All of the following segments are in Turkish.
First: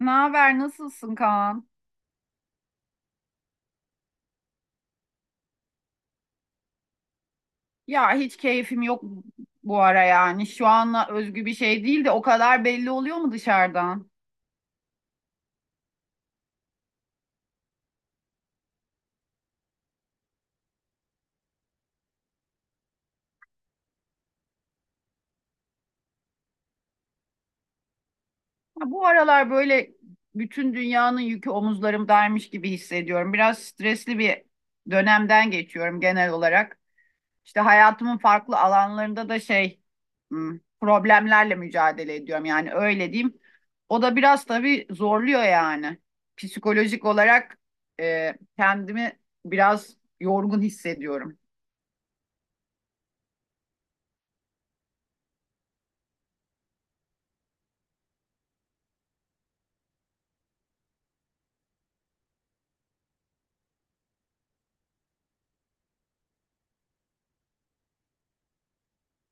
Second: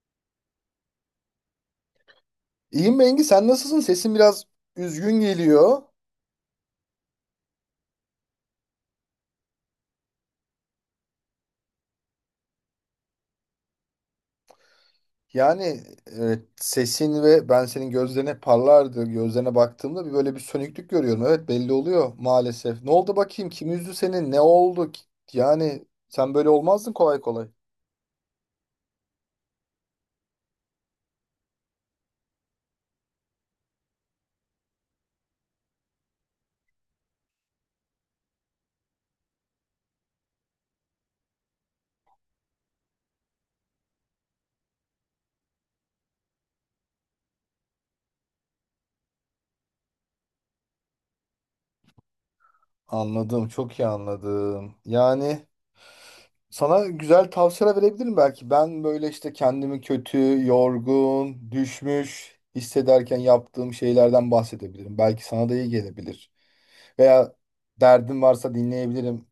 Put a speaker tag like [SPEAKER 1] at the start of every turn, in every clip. [SPEAKER 1] Ne haber? Nasılsın Kaan?
[SPEAKER 2] İyiyim Bengi, sen nasılsın? Sesin biraz üzgün geliyor.
[SPEAKER 1] Ya hiç keyfim yok bu ara yani. Şu anla özgü bir şey değil de o kadar belli oluyor mu dışarıdan?
[SPEAKER 2] Yani evet, sesin ve ben senin gözlerine parlardı. Gözlerine baktığımda bir böyle bir sönüklük görüyorum. Evet belli oluyor maalesef. Ne oldu bakayım? Kim üzdü seni? Ne oldu? Yani sen böyle olmazdın kolay kolay.
[SPEAKER 1] Ya bu aralar böyle bütün dünyanın yükü omuzlarımdaymış gibi hissediyorum. Biraz stresli bir dönemden geçiyorum genel olarak. İşte hayatımın farklı alanlarında da problemlerle mücadele ediyorum yani öyle diyeyim. O da biraz tabii zorluyor yani. Psikolojik olarak kendimi biraz yorgun hissediyorum.
[SPEAKER 2] Anladım, çok iyi anladım. Yani sana güzel tavsiyeler verebilirim belki. Ben böyle işte kendimi kötü, yorgun, düşmüş hissederken yaptığım şeylerden bahsedebilirim. Belki sana da iyi gelebilir. Veya derdin varsa dinleyebilirim.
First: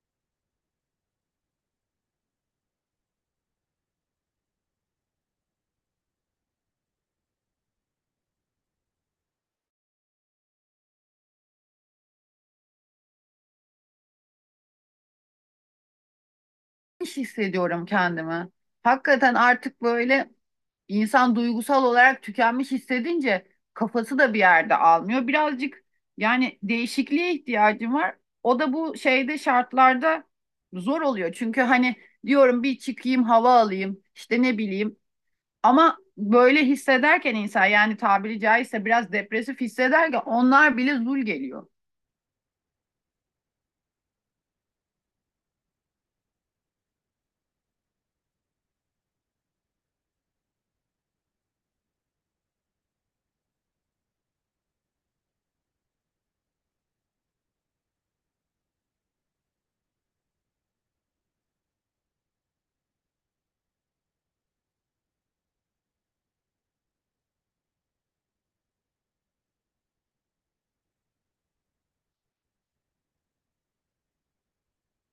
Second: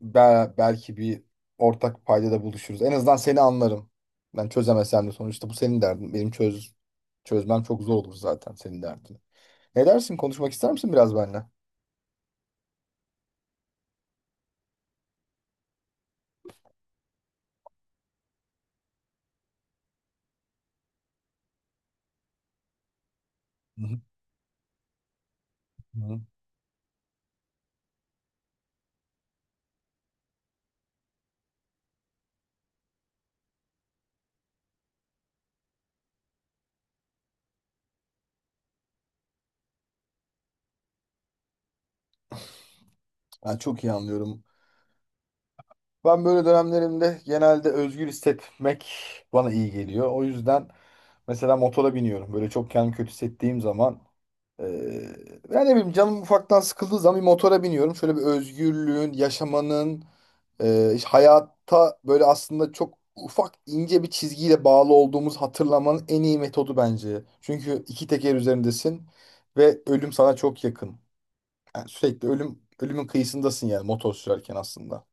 [SPEAKER 2] Belki bir ortak paydada buluşuruz. En azından seni anlarım. Ben çözemesem de sonuçta bu senin derdin. Benim çöz çözmem çok zor olur zaten senin derdini. Ne dersin? Konuşmak ister misin biraz benimle?
[SPEAKER 1] İş hissediyorum kendimi. Hakikaten artık böyle İnsan duygusal olarak tükenmiş hissedince
[SPEAKER 2] Hı
[SPEAKER 1] kafası da bir yerde almıyor. Birazcık
[SPEAKER 2] hı. Hı.
[SPEAKER 1] yani değişikliğe ihtiyacım var. O da bu şartlarda zor oluyor. Çünkü hani diyorum bir çıkayım hava alayım işte ne bileyim ama böyle hissederken insan yani tabiri caizse biraz depresif hissederken onlar bile zul geliyor.
[SPEAKER 2] Ben çok iyi anlıyorum. Ben böyle dönemlerimde genelde özgür hissetmek bana iyi geliyor. O yüzden mesela motora biniyorum. Böyle çok kendimi kötü hissettiğim zaman Ee, yani ne bileyim canım ufaktan sıkıldığı zaman bir motora biniyorum. Şöyle bir özgürlüğün, yaşamanın, işte hayata böyle aslında çok ufak ince bir çizgiyle bağlı olduğumuz hatırlamanın en iyi metodu bence. Çünkü iki teker üzerindesin ve ölüm sana çok yakın. Yani sürekli ölümün kıyısındasın yani motor sürerken aslında.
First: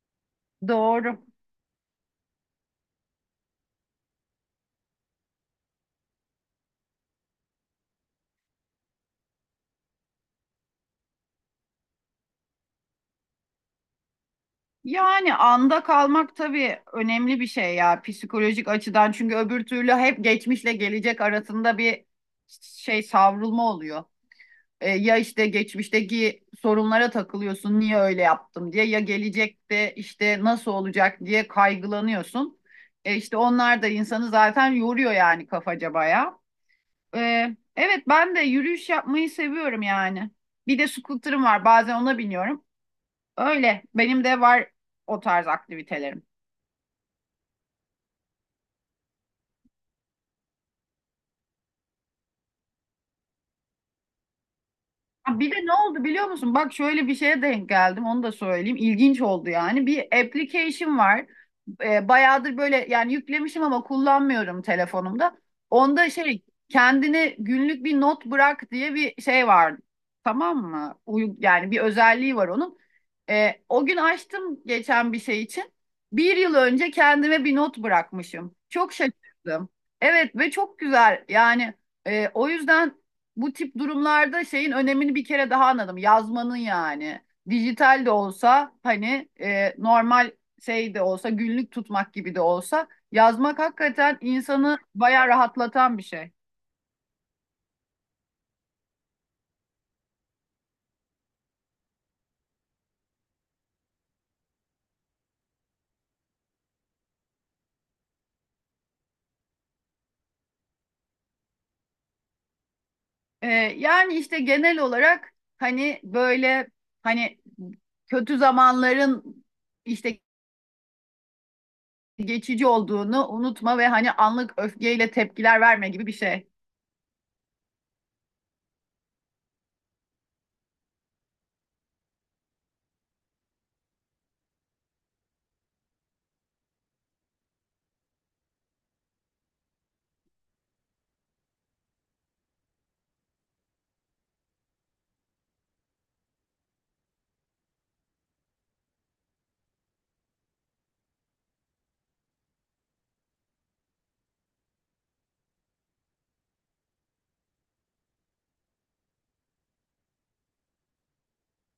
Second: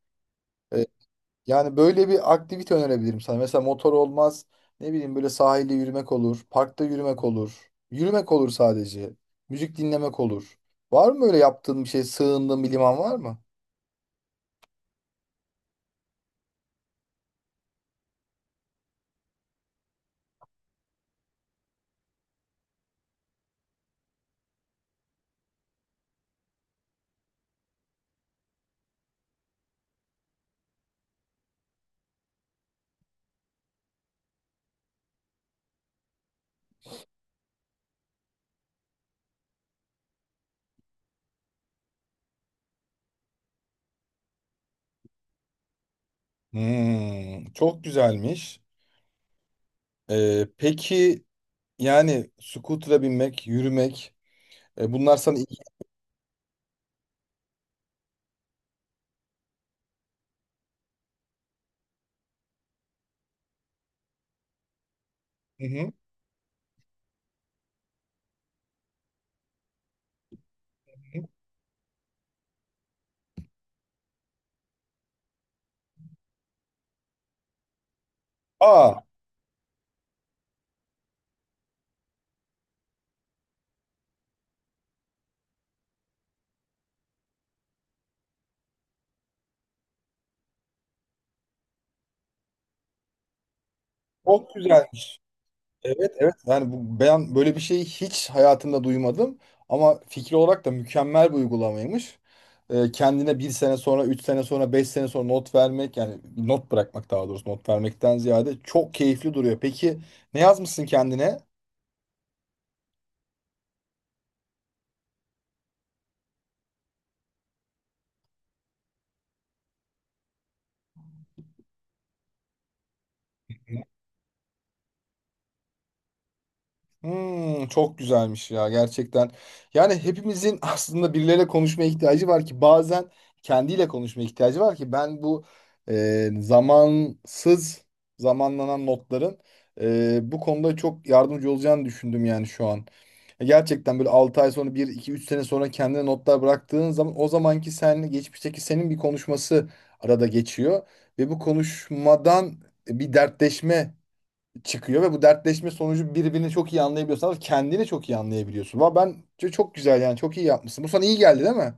[SPEAKER 2] Ee,
[SPEAKER 1] Doğru.
[SPEAKER 2] Yani böyle bir aktivite önerebilirim sana. Mesela motor olmaz. Ne bileyim böyle sahilde yürümek olur. Parkta yürümek olur. Yürümek olur sadece. Müzik dinlemek olur. Var mı böyle yaptığın bir şey, sığındığın bir liman var mı?
[SPEAKER 1] Yani anda kalmak tabii önemli bir şey ya psikolojik açıdan çünkü öbür türlü hep geçmişle gelecek arasında bir savrulma oluyor. Ya işte geçmişteki sorunlara takılıyorsun niye öyle yaptım diye ya gelecekte işte nasıl olacak diye kaygılanıyorsun. İşte onlar da insanı zaten yoruyor yani kafaca bayağı. E, evet ben de yürüyüş yapmayı seviyorum yani. Bir de scooter'ım var bazen ona biniyorum. Öyle. Benim de var o tarz aktivitelerim.
[SPEAKER 2] Hmm, çok güzelmiş. Peki yani scooter'a binmek, yürümek bunlar sana...
[SPEAKER 1] Ha, bir de ne oldu biliyor musun? Bak şöyle bir şeye denk geldim. Onu da söyleyeyim. İlginç oldu yani. Bir application var. Bayağıdır böyle yani yüklemişim ama kullanmıyorum telefonumda.
[SPEAKER 2] Hı hı.
[SPEAKER 1] Onda kendine günlük bir not bırak diye bir şey var. Tamam mı? Uy yani bir özelliği var onun. O gün açtım geçen bir şey için. Bir yıl önce kendime bir not bırakmışım. Çok
[SPEAKER 2] Aa,
[SPEAKER 1] şaşırdım. Evet ve çok güzel. Yani o yüzden bu tip durumlarda şeyin önemini bir kere daha anladım. Yazmanın yani. Dijital de olsa hani normal şey de olsa günlük tutmak gibi de olsa yazmak hakikaten
[SPEAKER 2] çok
[SPEAKER 1] insanı
[SPEAKER 2] güzelmiş.
[SPEAKER 1] bayağı rahatlatan bir
[SPEAKER 2] Evet
[SPEAKER 1] şey.
[SPEAKER 2] evet yani bu, ben böyle bir şeyi hiç hayatımda duymadım ama fikri olarak da mükemmel bir uygulamaymış. Kendine bir sene sonra, üç sene sonra, beş sene sonra not vermek yani not bırakmak daha doğrusu not vermekten ziyade çok keyifli duruyor. Peki ne yazmışsın kendine?
[SPEAKER 1] E, Yani işte genel olarak hani böyle hani kötü zamanların işte geçici olduğunu unutma ve hani anlık öfkeyle tepkiler verme gibi bir şey.
[SPEAKER 2] Hmm, çok güzelmiş ya gerçekten. Yani hepimizin aslında birileriyle konuşmaya ihtiyacı var ki bazen kendiyle konuşmaya ihtiyacı var ki ben bu zamansız zamanlanan notların bu konuda çok yardımcı olacağını düşündüm yani şu an. Gerçekten böyle 6 ay sonra bir 2 3 sene sonra kendine notlar bıraktığın zaman o zamanki seninle geçmişteki senin bir konuşması arada geçiyor. Ve bu konuşmadan bir dertleşme çıkıyor ve bu dertleşme sonucu birbirini çok iyi anlayabiliyorsanız kendini çok iyi anlayabiliyorsun. Valla ben çok çok güzel yani çok iyi yapmışsın. Bu sana iyi geldi değil mi?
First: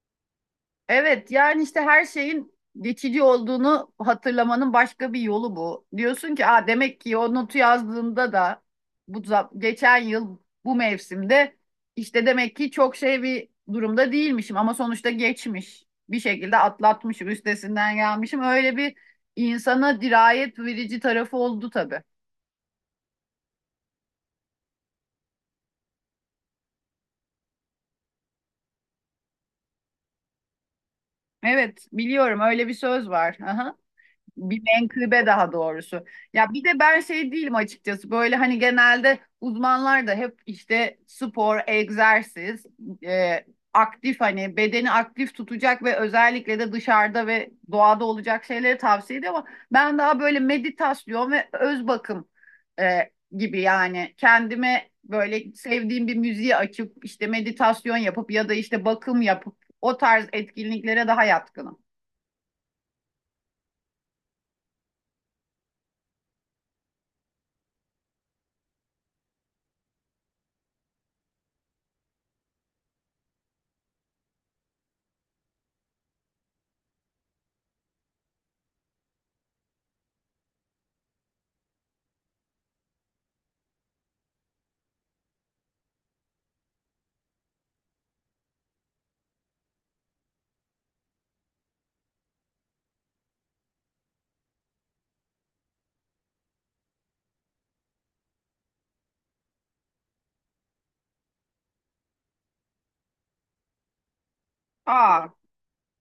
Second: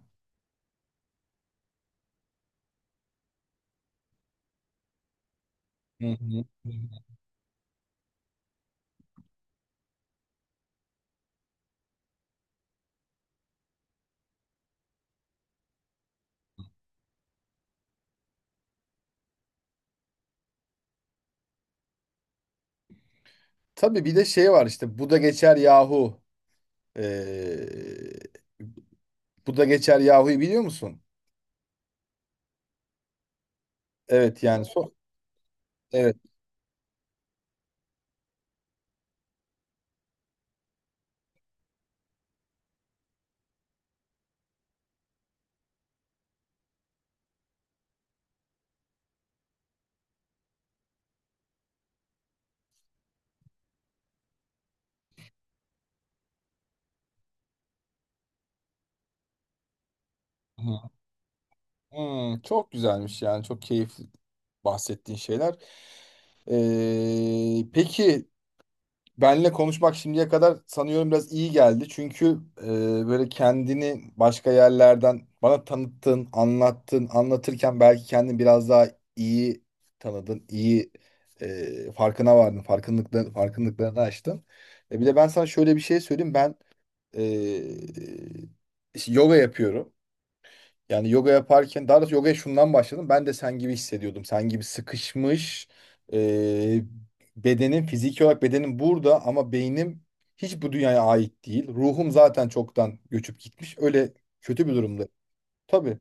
[SPEAKER 1] Evet yani işte her şeyin geçici olduğunu hatırlamanın başka bir yolu bu.
[SPEAKER 2] Hı
[SPEAKER 1] Diyorsun
[SPEAKER 2] hı.
[SPEAKER 1] ki aa, demek ki o notu yazdığımda da bu geçen yıl bu mevsimde işte demek ki çok şey bir durumda değilmişim ama sonuçta geçmiş. Bir şekilde atlatmışım, üstesinden gelmişim. Öyle bir insana dirayet verici tarafı oldu tabii.
[SPEAKER 2] Tabii bir de şey var işte bu da geçer yahu. Ee, Bu da geçer yahu'yu biliyor musun?
[SPEAKER 1] Evet biliyorum öyle bir söz var. Aha.
[SPEAKER 2] Evet
[SPEAKER 1] Bir
[SPEAKER 2] yani
[SPEAKER 1] menkıbe daha doğrusu.
[SPEAKER 2] evet.
[SPEAKER 1] Ya bir de ben şey değilim açıkçası. Böyle hani genelde uzmanlar da hep işte spor, egzersiz, e, aktif hani bedeni aktif tutacak ve özellikle de dışarıda ve doğada olacak şeyleri tavsiye ediyor ama ben daha böyle meditasyon ve öz bakım e, gibi yani kendime böyle sevdiğim bir müziği açıp işte meditasyon yapıp ya da işte bakım yapıp o tarz
[SPEAKER 2] Hı.
[SPEAKER 1] etkinliklere daha yatkınım.
[SPEAKER 2] Hmm, çok güzelmiş yani çok keyifli bahsettiğin şeyler. Ee, peki Benle konuşmak şimdiye kadar sanıyorum biraz iyi geldi. Çünkü e, böyle kendini başka yerlerden bana tanıttın, anlattın, anlatırken belki kendini biraz daha iyi tanıdın, iyi farkına vardın, farkındalıklarını açtın. Bir de ben sana şöyle bir şey söyleyeyim. Ben işte yoga yapıyorum. Yani yoga yaparken daha doğrusu yogaya şundan başladım. Ben de sen gibi hissediyordum. Sen gibi sıkışmış e, bedenin fiziki olarak bedenim burada ama beynim hiç bu dünyaya ait değil. Ruhum zaten çoktan göçüp gitmiş. Öyle kötü bir durumda.
[SPEAKER 1] Aa.
[SPEAKER 2] Tabii.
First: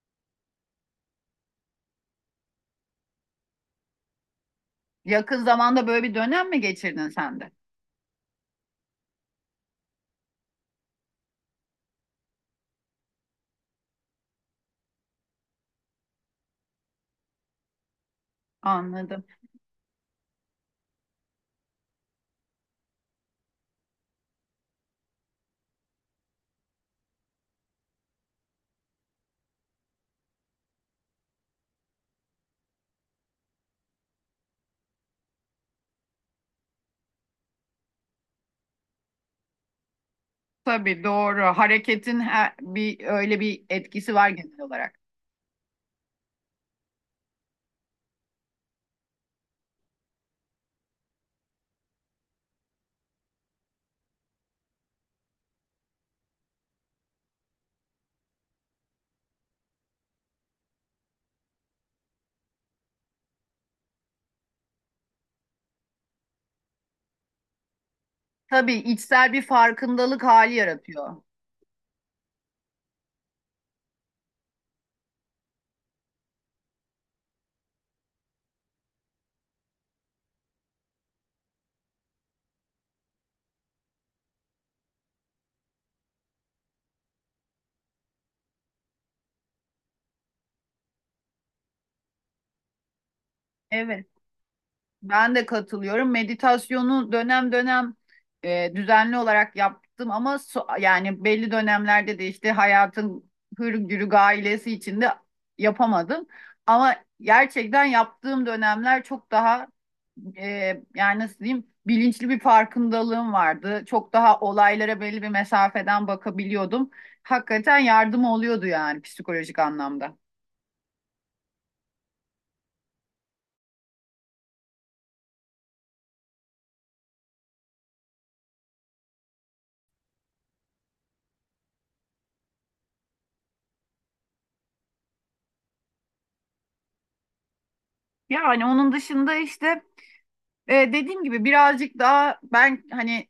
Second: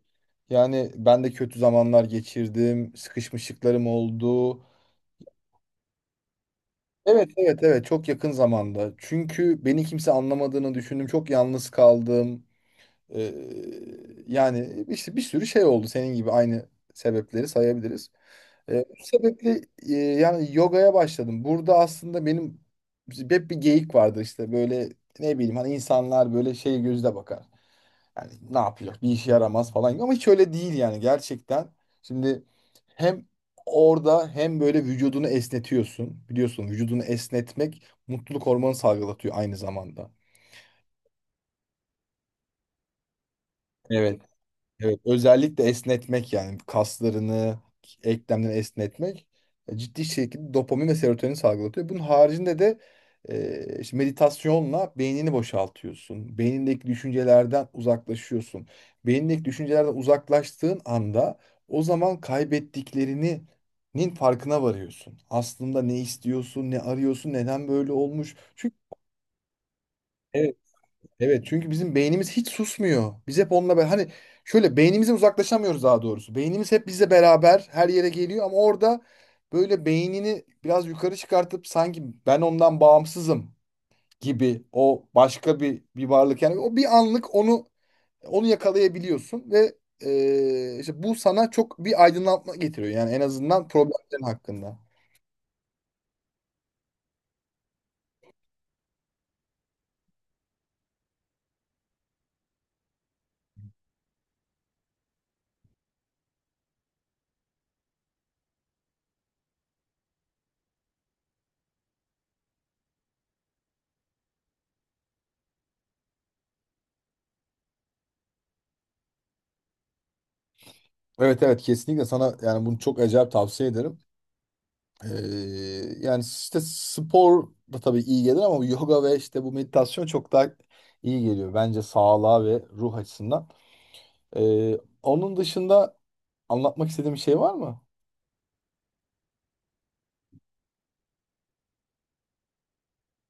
[SPEAKER 2] Yani ben de kötü zamanlar geçirdim. Sıkışmışlıklarım oldu.
[SPEAKER 1] Yakın zamanda böyle bir dönem mi geçirdin
[SPEAKER 2] Evet
[SPEAKER 1] sen de?
[SPEAKER 2] evet evet çok yakın zamanda. Çünkü beni kimse anlamadığını düşündüm. Çok yalnız kaldım. Ee, Yani işte bir sürü şey oldu senin gibi aynı sebepleri sayabiliriz. Bu
[SPEAKER 1] Anladım.
[SPEAKER 2] sebeple yani yogaya başladım. Burada aslında benim hep bir geyik vardır işte böyle ne bileyim hani insanlar böyle şey gözle bakar. Yani ne yapacak bir işe yaramaz falan gibi ama hiç öyle değil yani gerçekten. Şimdi hem orada hem böyle vücudunu esnetiyorsun. Biliyorsun vücudunu esnetmek mutluluk hormonu salgılatıyor aynı zamanda.
[SPEAKER 1] Tabii doğru. Hareketin her, bir öyle bir etkisi
[SPEAKER 2] Evet.
[SPEAKER 1] var genel olarak.
[SPEAKER 2] Evet, özellikle esnetmek yani kaslarını, eklemleri esnetmek ciddi şekilde dopamin ve serotonin salgılatıyor. Bunun haricinde de işte meditasyonla beynini boşaltıyorsun. Beynindeki düşüncelerden uzaklaşıyorsun. Beynindeki düşüncelerden uzaklaştığın anda o zaman kaybettiklerinin farkına varıyorsun. Aslında ne istiyorsun, ne arıyorsun, neden böyle olmuş.
[SPEAKER 1] Tabii
[SPEAKER 2] Çünkü
[SPEAKER 1] içsel bir farkındalık hali yaratıyor.
[SPEAKER 2] evet çünkü bizim beynimiz hiç susmuyor. Biz hep onunla beraber hani şöyle beynimize uzaklaşamıyoruz daha doğrusu. Beynimiz hep bizle beraber her yere geliyor ama orada böyle beynini biraz yukarı çıkartıp sanki ben ondan bağımsızım gibi o başka bir varlık yani o bir anlık onu yakalayabiliyorsun ve işte bu sana çok bir aydınlatma getiriyor yani en azından
[SPEAKER 1] Evet.
[SPEAKER 2] problemlerin hakkında.
[SPEAKER 1] Ben de katılıyorum. Meditasyonu dönem dönem düzenli olarak yaptım ama yani belli dönemlerde de işte hayatın hır gailesi içinde yapamadım. Ama gerçekten yaptığım dönemler çok daha e, yani nasıl diyeyim bilinçli bir farkındalığım vardı. Çok daha olaylara belli bir mesafeden bakabiliyordum. Hakikaten yardım oluyordu yani psikolojik anlamda.
[SPEAKER 2] Evet evet kesinlikle sana yani bunu çok acayip tavsiye ederim. Ee, Yani işte spor da tabii iyi gelir ama yoga ve işte bu meditasyon çok daha iyi geliyor bence sağlığa ve ruh açısından. Ee, Onun dışında anlatmak istediğim bir şey var mı?
[SPEAKER 1] Yani onun dışında işte dediğim gibi birazcık daha ben hani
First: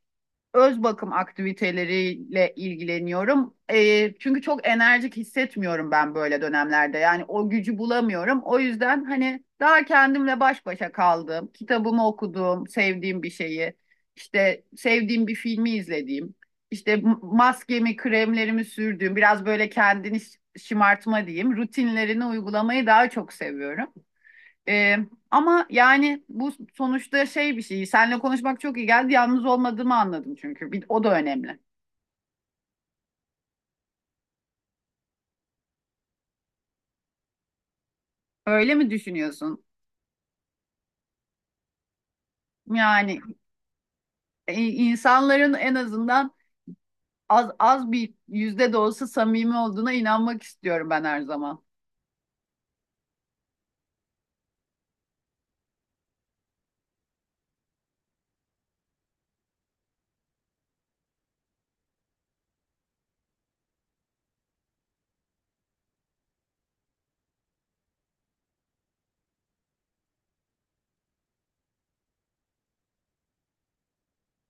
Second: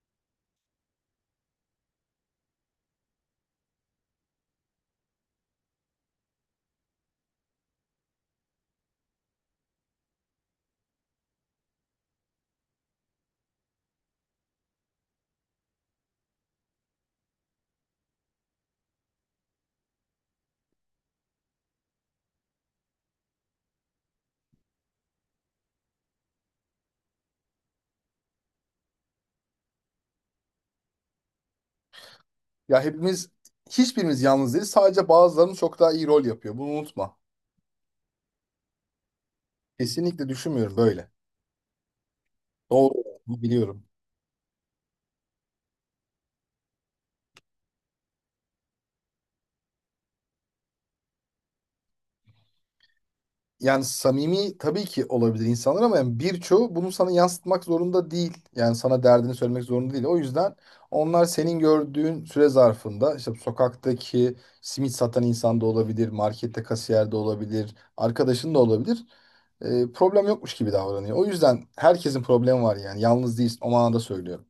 [SPEAKER 1] öz bakım aktiviteleriyle ilgileniyorum. Çünkü çok enerjik hissetmiyorum ben böyle dönemlerde. Yani o gücü bulamıyorum. O yüzden hani daha kendimle baş başa kaldım. Kitabımı okudum, sevdiğim bir şeyi, işte sevdiğim bir filmi izlediğim, işte maskemi, kremlerimi sürdüğüm, biraz böyle kendini şımartma diyeyim, rutinlerini uygulamayı daha çok seviyorum. Ee, Ama yani bu sonuçta şey bir şey. Seninle konuşmak çok iyi geldi. Yalnız olmadığımı anladım çünkü. Bir, o da önemli.
[SPEAKER 2] Ya hepimiz hiçbirimiz yalnız değiliz. Sadece bazılarımız çok daha iyi rol yapıyor. Bunu unutma.
[SPEAKER 1] Öyle mi düşünüyorsun?
[SPEAKER 2] Kesinlikle düşünmüyorum böyle. Doğru
[SPEAKER 1] Yani
[SPEAKER 2] olduğunu biliyorum.
[SPEAKER 1] e, insanların en azından az az bir yüzde de olsa samimi olduğuna inanmak istiyorum ben her zaman.
[SPEAKER 2] Yani samimi tabii ki olabilir insanlar ama yani birçoğu bunu sana yansıtmak zorunda değil. Yani sana derdini söylemek zorunda değil. O yüzden onlar senin gördüğün süre zarfında işte sokaktaki simit satan insan da olabilir, markette kasiyer de olabilir, arkadaşın da olabilir. Problem yokmuş gibi davranıyor. O yüzden herkesin problemi var yani. Yalnız değilsin. O manada söylüyorum.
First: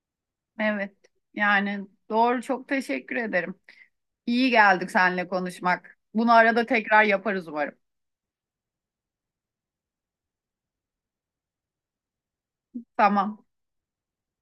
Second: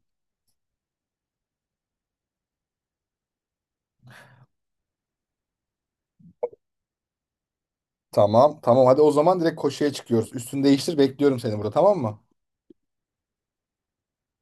[SPEAKER 1] Evet. Yani doğru. Çok teşekkür ederim. İyi geldik seninle konuşmak. Bunu arada tekrar yaparız umarım.
[SPEAKER 2] Tamam, tamam. Hadi o zaman direkt koşuya çıkıyoruz. Üstünü değiştir, bekliyorum seni burada, tamam mı?
[SPEAKER 1] Tamam.